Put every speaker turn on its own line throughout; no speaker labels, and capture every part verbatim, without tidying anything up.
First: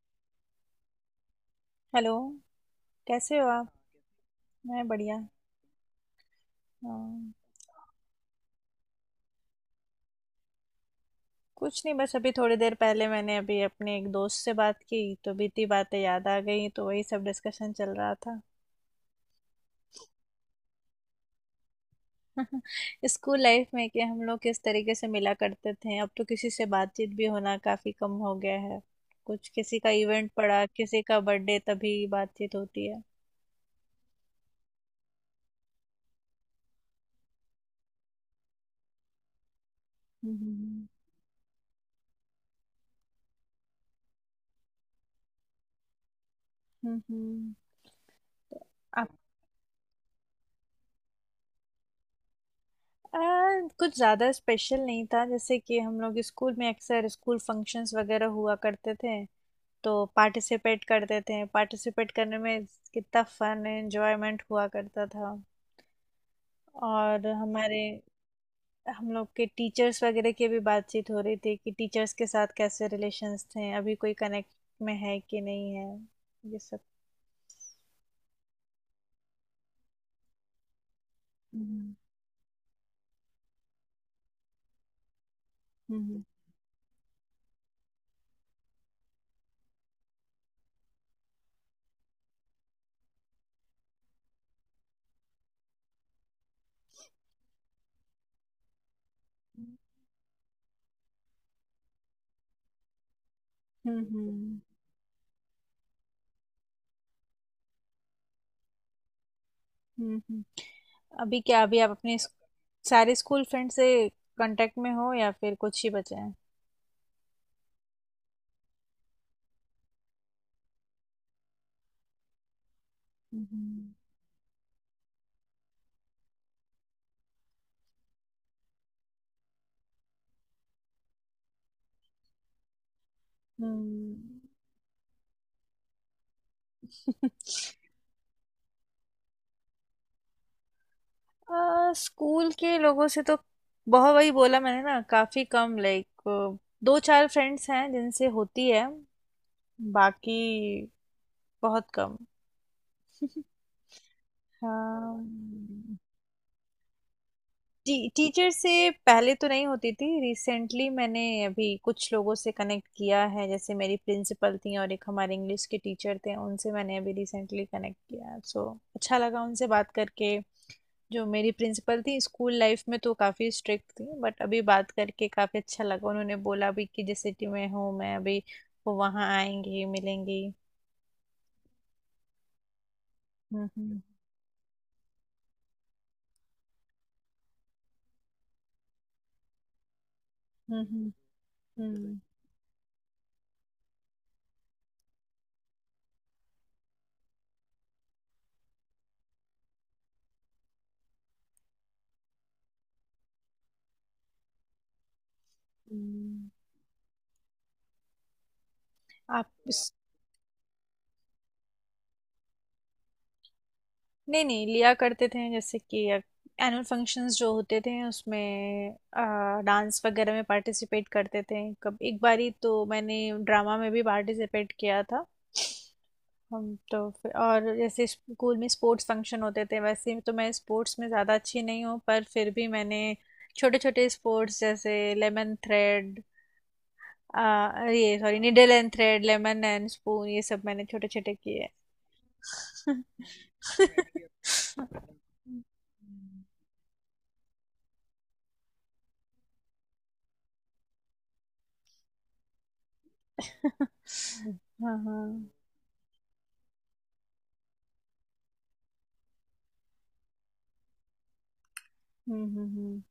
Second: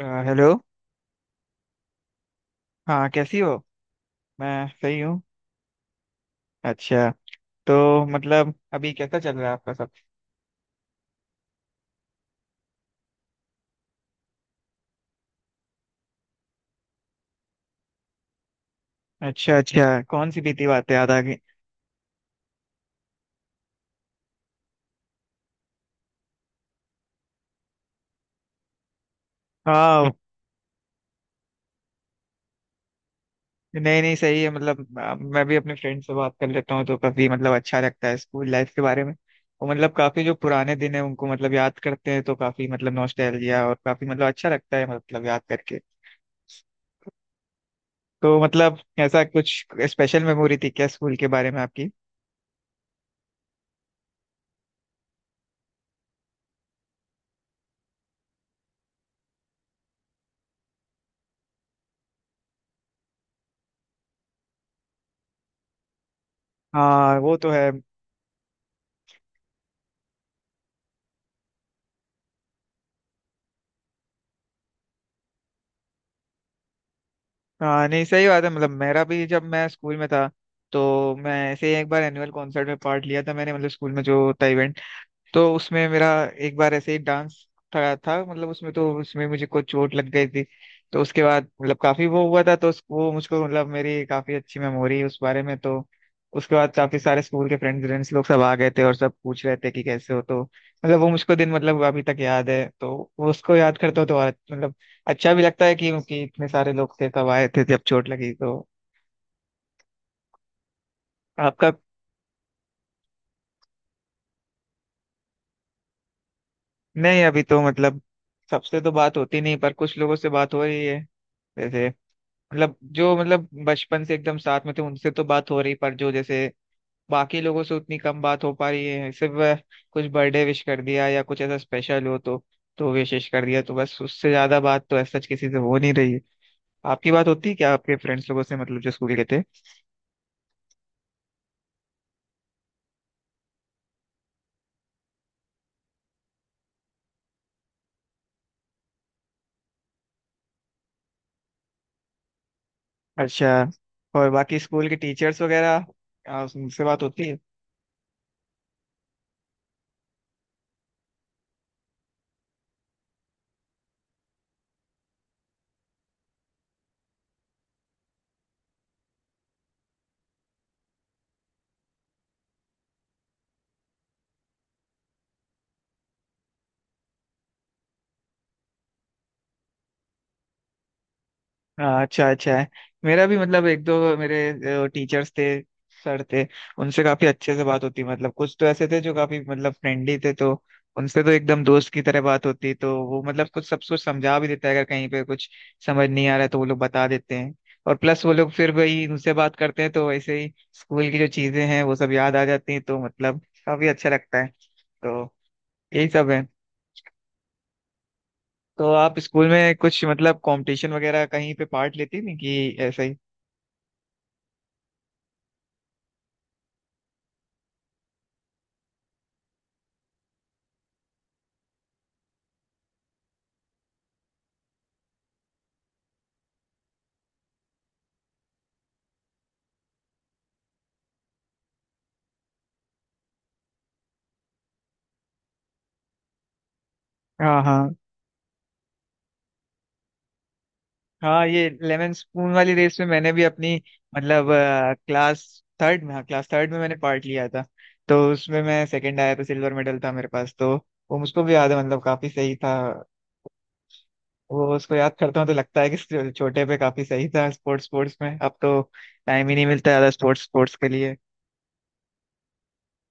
अ, hello.
Hello.
हाँ, कैसी
कैसे हो
हो।
आप।
मैं
मैं
सही
बढ़िया।
हूँ। अच्छा।
हाँ,
तो मतलब अभी कैसा चल रहा है आपका सब।
कुछ नहीं, बस अभी थोड़ी देर पहले मैंने अभी अपने एक दोस्त से बात की, तो बीती बातें याद आ गई, तो वही सब डिस्कशन चल रहा था।
अच्छा अच्छा, कौन सी बीती बातें याद आ गई।
स्कूल लाइफ में कि हम लोग किस तरीके से मिला करते थे, अब तो किसी से बातचीत भी होना काफी कम हो गया है। कुछ किसी का
हाँ।
इवेंट पड़ा, किसी का बर्थडे, तभी बातचीत होती है।
नहीं नहीं सही है मतलब अ, मैं भी अपने फ्रेंड से बात कर लेता हूँ तो काफी मतलब अच्छा लगता है स्कूल लाइफ के बारे में। और मतलब काफी जो पुराने
हम्म।
दिन है उनको मतलब याद करते हैं तो काफी मतलब नॉस्टैल्जिया और काफी मतलब अच्छा लगता है मतलब याद करके।
हम्म।
तो मतलब
आप।
ऐसा कुछ स्पेशल मेमोरी थी क्या स्कूल के बारे में आपकी।
आ, कुछ ज़्यादा स्पेशल नहीं था, जैसे कि हम लोग स्कूल में अक्सर स्कूल फंक्शंस वगैरह हुआ करते थे, तो पार्टिसिपेट करते थे, पार्टिसिपेट करने में कितना फन एंजॉयमेंट हुआ करता था।
हाँ
और
वो तो है।
हमारे हम लोग के टीचर्स वगैरह की भी बातचीत हो रही थी कि टीचर्स के साथ कैसे रिलेशंस थे, अभी कोई कनेक्ट में है कि नहीं है, ये सब।
हाँ, नहीं सही बात है मतलब मेरा भी जब मैं स्कूल में था तो मैं ऐसे ही एक
हम्म।
बार एनुअल कॉन्सर्ट में पार्ट लिया था मैंने, मतलब स्कूल में जो होता, तो उसमें मेरा
हम्म।
एक बार ऐसे ही डांस था, था मतलब उसमें, तो उसमें मुझे कुछ चोट लग गई थी। तो उसके बाद मतलब काफी वो हुआ था तो उस, वो मुझको मतलब मेरी काफी अच्छी मेमोरी है उस बारे में। तो उसके बाद काफी सारे स्कूल के फ्रेंड्स फ्रेंड्स लोग सब आ गए थे और सब पूछ रहे थे कि कैसे हो, तो मतलब वो मुझको दिन मतलब अभी तक याद है। तो वो उसको याद करता हूँ तो और
हम्म।
मतलब अच्छा भी लगता है कि, कि इतने सारे लोग थे सब आए थे जब चोट लगी तो।
हम्म। हम्म। अभी क्या,
आपका।
अभी आप अपने स्क- सारे स्कूल फ्रेंड से कांटेक्ट में हो या फिर कुछ ही बचे हैं।
नहीं अभी तो मतलब सबसे तो बात होती नहीं पर कुछ लोगों से बात हो रही है। जैसे मतलब जो मतलब
हम्म।
बचपन से एकदम साथ में थे उनसे तो बात हो रही, पर जो जैसे बाकी लोगों से उतनी कम बात हो पा रही है, सिर्फ अ, कुछ बर्थडे विश कर दिया या कुछ ऐसा स्पेशल हो तो तो विशेष कर दिया, तो बस उससे
हम्म।
ज्यादा बात तो ऐसा किसी से हो नहीं रही है। आपकी बात होती है क्या आपके फ्रेंड्स लोगों से मतलब जो स्कूल के थे।
आ, स्कूल के लोगों से तो बहुत, वही बोला मैंने ना, काफी कम, लाइक दो चार फ्रेंड्स हैं जिनसे होती है, बाकी बहुत कम।
अच्छा। और बाकी स्कूल के
हाँ।
टीचर्स वगैरह आ, उनसे बात होती है।
टी, टीचर से पहले तो नहीं होती थी, रिसेंटली मैंने अभी कुछ लोगों से कनेक्ट किया है, जैसे मेरी प्रिंसिपल थी और एक हमारे इंग्लिश के टीचर थे, उनसे मैंने अभी रिसेंटली कनेक्ट किया, सो अच्छा लगा उनसे बात करके। जो मेरी प्रिंसिपल थी स्कूल लाइफ में तो काफ़ी स्ट्रिक्ट थी, बट अभी बात करके काफ़ी अच्छा लगा, उन्होंने बोला भी कि जिस सिटी में हूँ मैं अभी, वो वहाँ आएंगी मिलेंगी।
हाँ अच्छा, अच्छा है। मेरा भी
हम्म।
मतलब एक
हम्म।
दो मेरे टीचर्स थे, सर थे। उनसे काफी अच्छे से बात होती मतलब, कुछ तो ऐसे थे जो काफी मतलब फ्रेंडली थे तो
हम्म। हम्म।
उनसे तो एकदम दोस्त की
हम्म,
तरह बात होती। तो वो मतलब कुछ सब कुछ समझा भी देता है अगर कहीं पे कुछ समझ नहीं आ रहा है तो वो लोग बता देते हैं। और प्लस वो लोग फिर वही उनसे बात करते हैं तो वैसे ही स्कूल की जो चीजें हैं वो सब याद आ जाती हैं तो मतलब काफी अच्छा लगता है। तो यही सब है।
हम्म।
तो आप स्कूल
आप।
में कुछ मतलब कंपटीशन वगैरह कहीं पे पार्ट लेती थी कि ऐसा ही।
नहीं, नहीं, लिया करते थे, जैसे कि एनुअल फंक्शंस जो होते थे उसमें डांस वगैरह में पार्टिसिपेट करते थे। कब एक बारी तो मैंने ड्रामा में भी पार्टिसिपेट किया था। हम तो फिर, और जैसे स्कूल में स्पोर्ट्स फंक्शन होते थे, वैसे तो मैं स्पोर्ट्स में ज़्यादा अच्छी नहीं हूँ, पर फिर भी मैंने छोटे छोटे स्पोर्ट्स जैसे लेमन थ्रेड,
हाँ हाँ
ये sorry, needle and thread, lemon and spoon, ये सब मैंने छोटे छोटे
हाँ, ये
किए
लेमन स्पून वाली रेस
हैं।
में मैंने भी अपनी मतलब क्लास
हुँ।
थर्ड में, हाँ, क्लास थर्ड में मैंने पार्ट लिया था। तो उसमें मैं सेकंड आया था, सिल्वर मेडल था मेरे पास। तो वो मुझको भी याद है मतलब, काफी सही था। वो उसको
हाँ,
याद करता हूँ
हाँ।
तो लगता है कि छो- छोटे पे काफी सही था स्पोर्ट्स स्पोर्ट्स में। अब तो टाइम ही नहीं मिलता ज्यादा स्पोर्ट्स स्पोर्ट्स के लिए।
हुँ, हुँ, हुँ।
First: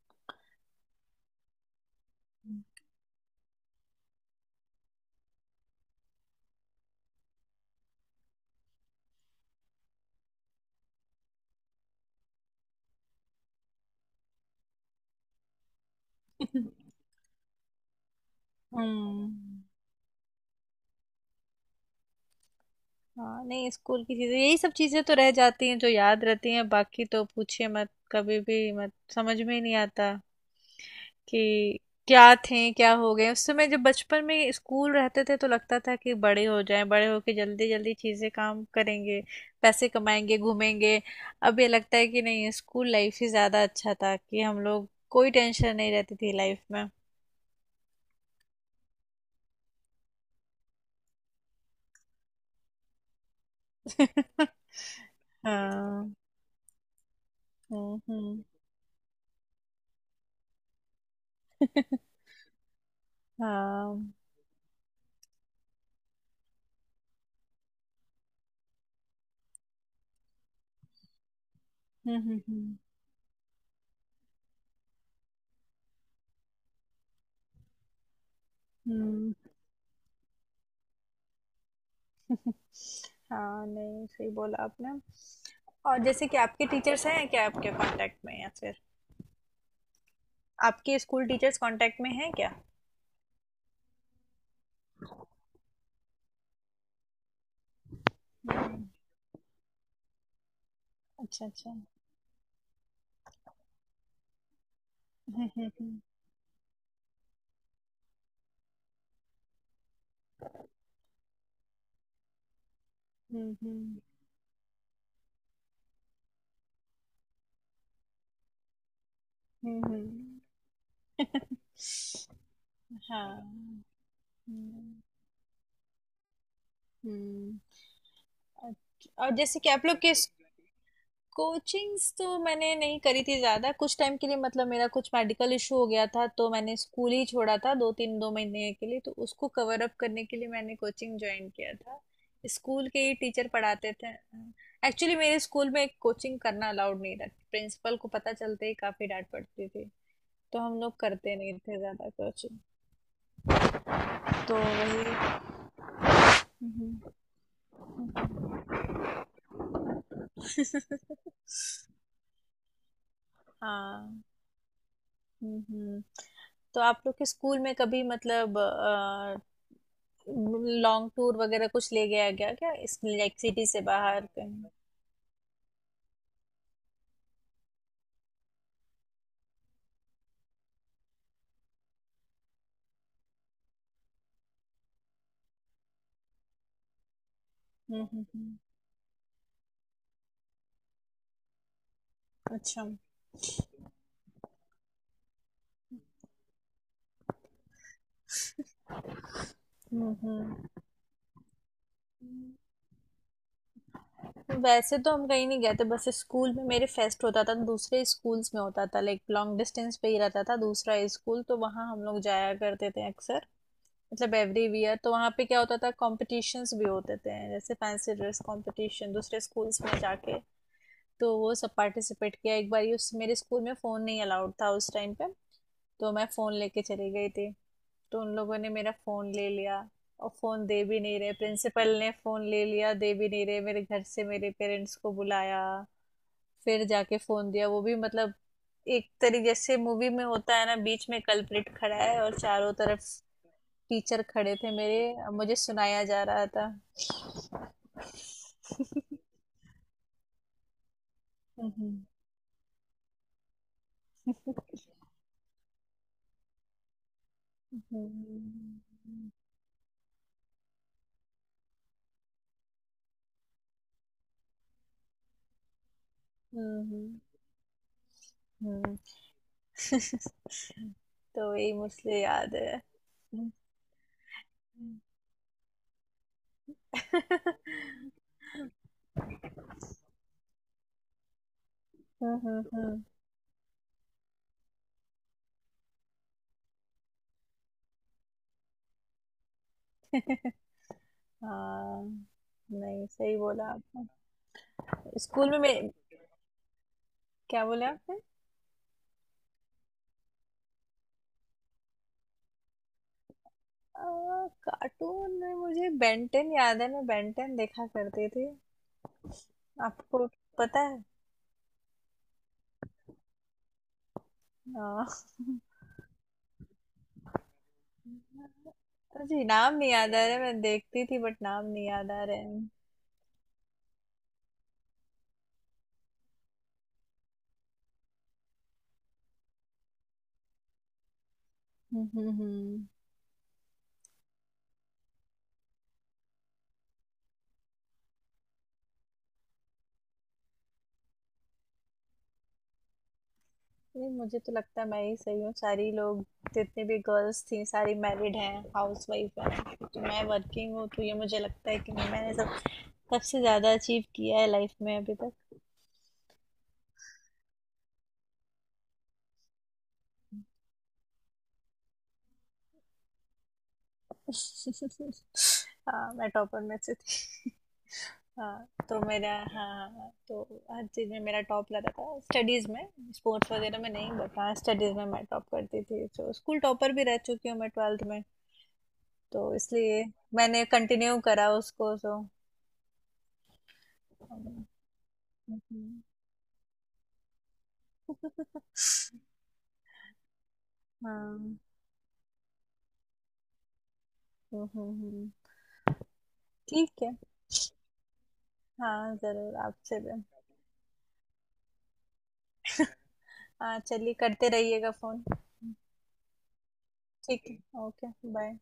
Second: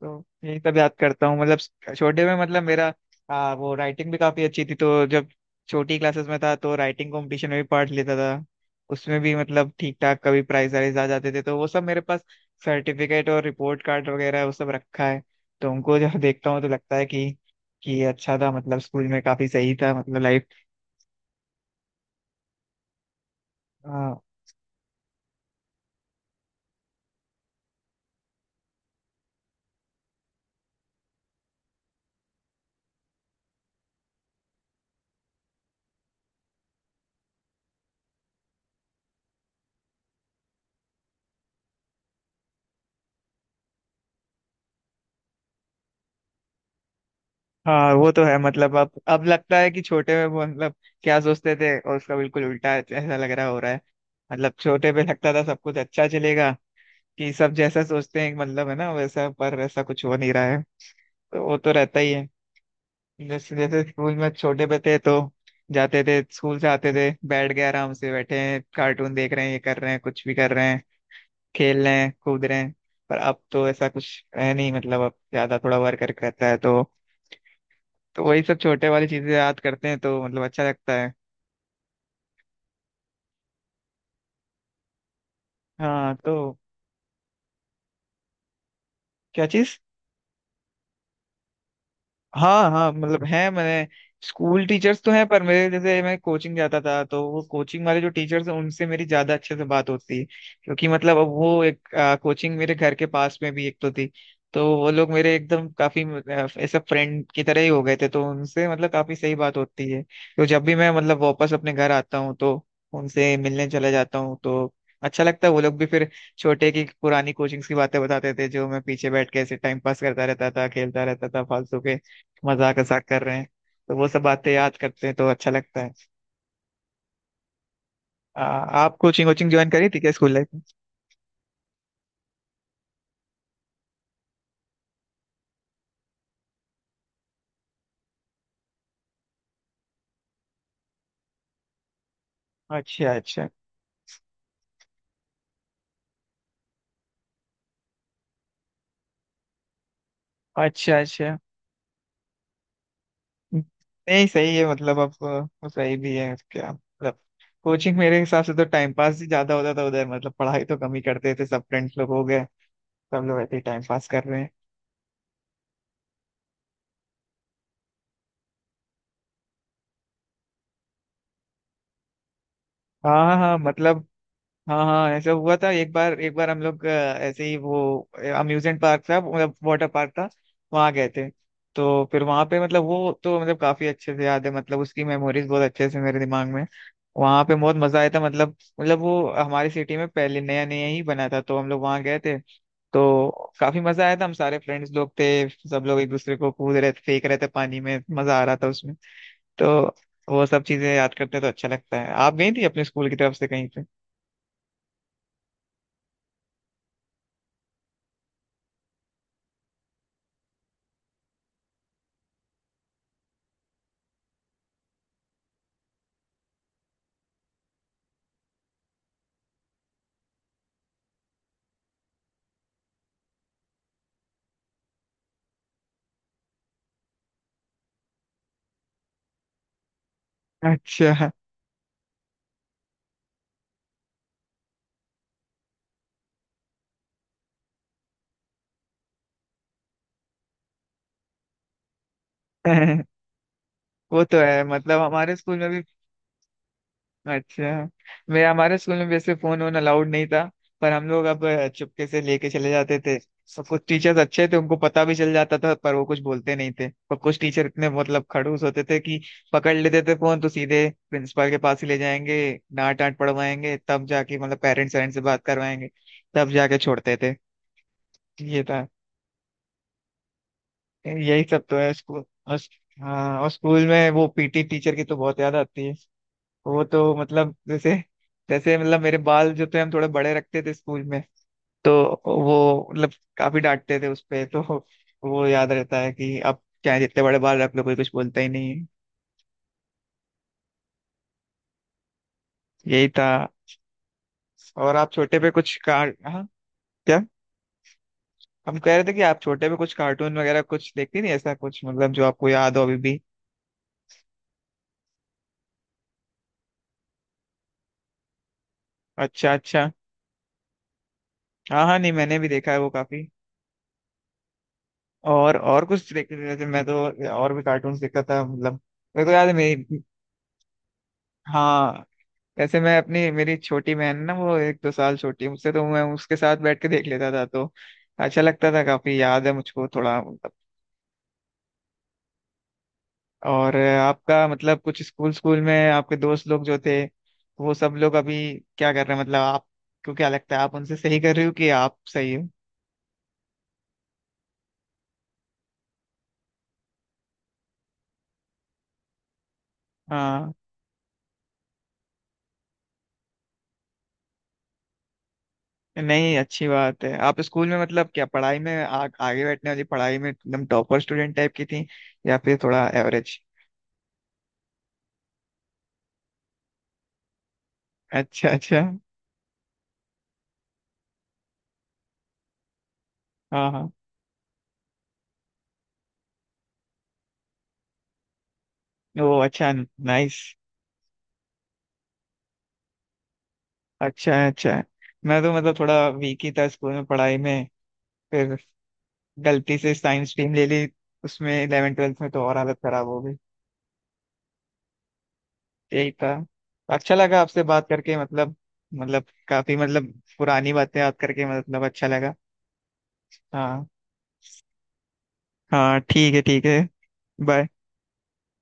तो यही सब याद करता हूँ मतलब छोटे में मतलब मेरा आ, वो राइटिंग भी काफी अच्छी थी, तो जब छोटी क्लासेस में था तो राइटिंग कंपटीशन में भी पार्ट लेता था। उसमें भी मतलब ठीक ठाक कभी प्राइज वाइज आ जाते थे, तो वो सब मेरे पास सर्टिफिकेट और रिपोर्ट कार्ड वगैरह वो सब रखा है। तो उनको जब देखता हूँ तो लगता है कि कि अच्छा था मतलब स्कूल में काफी
हुँ।
सही था मतलब लाइफ।
हाँ, नहीं, स्कूल की
हाँ।
चीज़ें, यही सब चीज़ें तो रह जाती हैं जो याद रहती हैं, बाकी तो पूछिए मत, कभी भी मत, समझ में ही नहीं आता कि क्या थे क्या हो गए। उस समय जब बचपन में स्कूल रहते थे तो लगता था कि बड़े हो जाएं, बड़े होके जल्दी जल्दी चीज़ें काम करेंगे, पैसे कमाएंगे, घूमेंगे। अब ये लगता है कि नहीं, स्कूल लाइफ ही ज़्यादा अच्छा था, कि हम लोग, कोई टेंशन नहीं रहती थी लाइफ में।
हाँ वो तो है मतलब अब अब लगता है कि छोटे में वो मतलब क्या सोचते थे और उसका बिल्कुल उल्टा ऐसा लग रहा हो रहा है। मतलब छोटे पे लगता था सब कुछ अच्छा
हाँ।
चलेगा, कि सब जैसा
हम्म।
सोचते हैं
हम्म,
मतलब है ना वैसा, पर वैसा कुछ हो नहीं रहा है। तो वो तो रहता ही है। जैसे जैसे
हाँ। हम्म।
स्कूल में छोटे पे थे तो जाते थे स्कूल से, आते थे बैठ गए आराम से, बैठे हैं कार्टून देख रहे हैं, ये कर रहे हैं, कुछ भी कर रहे हैं, खेल रहे हैं
हम्म।
कूद रहे हैं।
हम्म,
पर अब तो ऐसा कुछ है नहीं मतलब, अब ज्यादा थोड़ा वर्क रहता है तो तो वही सब छोटे वाली चीजें
हम्म,
याद करते हैं तो मतलब अच्छा लगता है।
हाँ, नहीं, सही बोला आपने। और
हाँ
जैसे कि
तो।
आपके टीचर्स हैं क्या आपके कांटेक्ट में, या फिर
क्या चीज।
आपके स्कूल टीचर्स कांटेक्ट में हैं क्या।
हाँ हाँ मतलब है, मैंने स्कूल टीचर्स तो हैं, पर मेरे जैसे मैं कोचिंग जाता था तो वो कोचिंग वाले जो टीचर्स हैं
हम्म,
उनसे मेरी ज्यादा अच्छे से बात होती है, क्योंकि मतलब अब
अच्छा
वो
अच्छा।
एक
हम्म।
कोचिंग मेरे घर के पास में भी एक तो थी। तो वो लोग मेरे एकदम
हम्म।
काफी अ, ऐसा फ्रेंड की तरह ही हो गए थे तो उनसे मतलब काफी सही बात होती है। तो जब भी मैं मतलब वापस अपने घर आता हूँ तो उनसे
हम्म।
मिलने चला
हम्म।
जाता हूँ तो अच्छा लगता है। वो लोग भी फिर छोटे की पुरानी कोचिंग्स की बातें बताते थे जो मैं पीछे बैठ के ऐसे टाइम पास
हम्म,
करता रहता था, खेलता रहता था
हम्म।
फालतू के मजाक वजाक कर रहे हैं।
हाँ।
तो वो सब बातें याद
हम्म।
करते हैं तो अच्छा लगता है।
हम्म,
आ, आप
अच्छा,
कोचिंग
और
वोचिंग
जैसे कि
ज्वाइन
आप
करी
लोग
थी क्या
किस।
स्कूल लाइफ में।
कोचिंग्स तो मैंने नहीं करी थी ज़्यादा, कुछ टाइम के लिए, मतलब मेरा कुछ मेडिकल इशू हो गया था तो मैंने स्कूल ही छोड़ा था दो तीन, दो महीने के लिए, तो उसको कवर अप करने के लिए मैंने कोचिंग ज्वाइन किया था। स्कूल के
अच्छा
ही
अच्छा।
टीचर पढ़ाते थे। एक्चुअली मेरे स्कूल में कोचिंग करना अलाउड नहीं था, प्रिंसिपल को पता चलते ही काफ़ी डांट पड़ती थी, तो हम लोग
अच्छा
करते
अच्छा।
नहीं थे ज़्यादा कोचिंग।
नहीं सही
तो
है मतलब
वही।
अब वो सही भी है क्या
हम्म,
मतलब कोचिंग मेरे हिसाब से तो
हम्म।
टाइम पास ही ज्यादा होता था उधर, मतलब पढ़ाई तो कम ही करते थे, सब फ्रेंड्स लोग हो गए सब लोग ऐसे ही टाइम पास
हाँ।
कर रहे हैं।
हम्म। हम्म। तो आप लोग के स्कूल में कभी मतलब लॉन्ग टूर वगैरह कुछ ले गया गया क्या, इस
हाँ हाँ
लाइक
हाँ,
सिटी से
मतलब
बाहर कहीं।
हाँ हाँ ऐसा हुआ था। एक बार एक बार हम लोग अ, ऐसे ही वो अम्यूजमेंट पार्क था मतलब वाटर पार्क था, वहाँ गए थे। तो फिर वहाँ पे मतलब वो तो मतलब काफी अच्छे से याद है मतलब उसकी मेमोरीज बहुत अच्छे से मेरे दिमाग में। वहाँ पे बहुत मजा
हम्म।
आया था
हम्म।
मतलब,
हम्म।
मतलब वो हमारी सिटी में पहले नया नया ही बना था तो हम लोग वहाँ गए थे।
अच्छा।
तो काफी मजा आया था, हम सारे फ्रेंड्स लोग थे, सब लोग एक दूसरे को कूद रहे थे फेंक रहे थे पानी में, मजा आ रहा था उसमें। तो
हम्म।
वो सब
हम्म।
चीजें याद करते हैं तो अच्छा लगता है। आप गई थी अपने स्कूल की तरफ से कहीं पे।
वैसे तो हम कहीं नहीं गए थे, बस स्कूल में मेरे फेस्ट होता था, दूसरे स्कूल्स में होता था, लाइक लॉन्ग डिस्टेंस पे ही रहता था दूसरा स्कूल, तो वहाँ हम लोग जाया करते थे अक्सर। मतलब एवरी ईयर तो वहाँ पे क्या होता था, कॉम्पिटिशन्स भी होते थे, जैसे फैंसी ड्रेस कॉम्पिटिशन, दूसरे स्कूल्स में जाके, तो वो सब पार्टिसिपेट किया। एक बार ये, उस मेरे स्कूल में फ़ोन नहीं अलाउड था उस टाइम पे, तो मैं फ़ोन लेके चली गई थी, तो उन लोगों ने मेरा फ़ोन ले लिया, और फ़ोन दे भी नहीं
अच्छा।
रहे, प्रिंसिपल ने फ़ोन ले लिया, दे भी नहीं रहे, मेरे घर से मेरे पेरेंट्स को बुलाया, फिर जाके फ़ोन दिया। वो भी मतलब एक तरीके से, मूवी में होता है ना, बीच में कल्प्रिट खड़ा है और चारों तरफ टीचर
वो तो
खड़े
है
थे
मतलब
मेरे,
हमारे
मुझे
स्कूल में भी।
सुनाया जा रहा था।
अच्छा। मेरे हमारे स्कूल में वैसे फोन वोन अलाउड नहीं था, पर हम लोग अब अ,
हम्म,
चुपके से लेके चले जाते थे सब कुछ। टीचर्स अच्छे
हम्म,
थे, उनको पता भी चल जाता था पर वो कुछ बोलते नहीं थे, पर कुछ टीचर इतने मतलब खड़ूस होते थे कि
हम्म।
पकड़ लेते थे फोन तो सीधे प्रिंसिपल के पास ही ले जाएंगे, डांट डांट पड़वाएंगे तब जाके मतलब पेरेंट्स वेरेंट्स से बात करवाएंगे, तब जाके
हम्म
छोड़ते थे।
हम्म,
ये था।
हम्म।
यही
तो
सब
वही
तो है
मुझे
स्कूल
याद
और-।
है।
हाँ और
हम्म।
स्कूल में वो पीटी टीचर की तो बहुत याद आती है। वो तो मतलब
हम्म।
जैसे जैसे मतलब मेरे बाल जो थे हम थोड़े बड़े रखते थे स्कूल में तो
हम्म।
वो
हम्म।
मतलब काफी डांटते थे उस पे। तो वो याद रहता है कि अब क्या है, जितने बड़े बाल रख लो कोई कुछ बोलता ही नहीं है।
हाँ, नहीं,
यही था।
सही बोला आपने।
और आप छोटे पे
स्कूल में मैं,
कुछ कार, हाँ। क्या।
क्या बोले आपने।
हम कह रहे थे कि आप छोटे पे कुछ कार्टून वगैरह कुछ देखती थी ऐसा कुछ मतलब जो आपको याद हो अभी भी।
आ, कार्टून में मुझे बेंटेन याद है, मैं बेंटेन देखा करती थी,
अच्छा अच्छा।
आपको पता है।
हाँ हाँ, नहीं मैंने भी देखा है वो, काफी।
हाँ।
और और कुछ देखते थे जैसे मैं तो और भी कार्टून देखता था मतलब। मेरे को
मुझे
याद है
नाम नहीं
मेरी,
याद आ रहा है, मैं देखती थी बट नाम नहीं
हाँ।
याद आ रहे हैं।
वैसे मैं अपनी, मेरी छोटी बहन है ना वो एक दो साल छोटी है मुझसे तो मैं उसके साथ बैठ के देख लेता था, तो अच्छा लगता था, काफी याद है मुझको थोड़ा मतलब।
हम्म। हम्म, हम्म।
और आपका मतलब कुछ स्कूल स्कूल में आपके दोस्त लोग जो थे वो सब लोग अभी क्या कर रहे हैं, मतलब आपको क्या लगता है आप उनसे सही कर रही हो कि आप सही हो।
नहीं, मुझे तो लगता है मैं ही सही हूँ, सारी लोग जितने भी गर्ल्स थी सारी मैरिड हैं, हाउस वाइफ हैं, तो मैं
हाँ।
वर्किंग हूँ, तो ये मुझे लगता है कि मैंने सब सबसे ज्यादा अचीव किया है लाइफ में अभी तक।
नहीं अच्छी बात है। आप स्कूल में मतलब क्या पढ़ाई में आ, आगे बैठने वाली पढ़ाई में एकदम टॉपर स्टूडेंट टाइप की थी या फिर थोड़ा एवरेज।
हाँ, मैं टॉपर में से थी।
अच्छा
हाँ
अच्छा।
तो मेरा, हाँ हाँ, हाँ, तो हर चीज़ में मेरा टॉप लगा था स्टडीज़ में, स्पोर्ट्स
हाँ
वगैरह
हाँ।
में नहीं, बट हाँ, स्टडीज़ में मैं टॉप करती थी, तो स्कूल टॉपर भी रह चुकी हूँ मैं ट्वेल्थ में।
वो
तो
अच्छा,
इसलिए
नाइस।
मैंने कंटिन्यू करा उसको,
अच्छा
सो
है, अच्छा है। मैं तो मतलब थोड़ा वीक ही था स्कूल में पढ़ाई में। फिर
हाँ।
गलती से साइंस स्ट्रीम ले ली उसमें, इलेवन ट्वेल्थ में तो और हालत खराब हो गई।
हम्म। हम्म, हम्म।
यही था।
ठीक
अच्छा
है।
लगा आपसे बात करके मतलब,
हाँ
मतलब
जरूर,
काफी
आपसे
मतलब
भी।
पुरानी बातें याद करके मतलब अच्छा लगा।
हाँ
हाँ।
चलिए, करते रहिएगा फोन।
हाँ ठीक है, ठीक है।
ठीक
बाय।
है। ओके। बाय।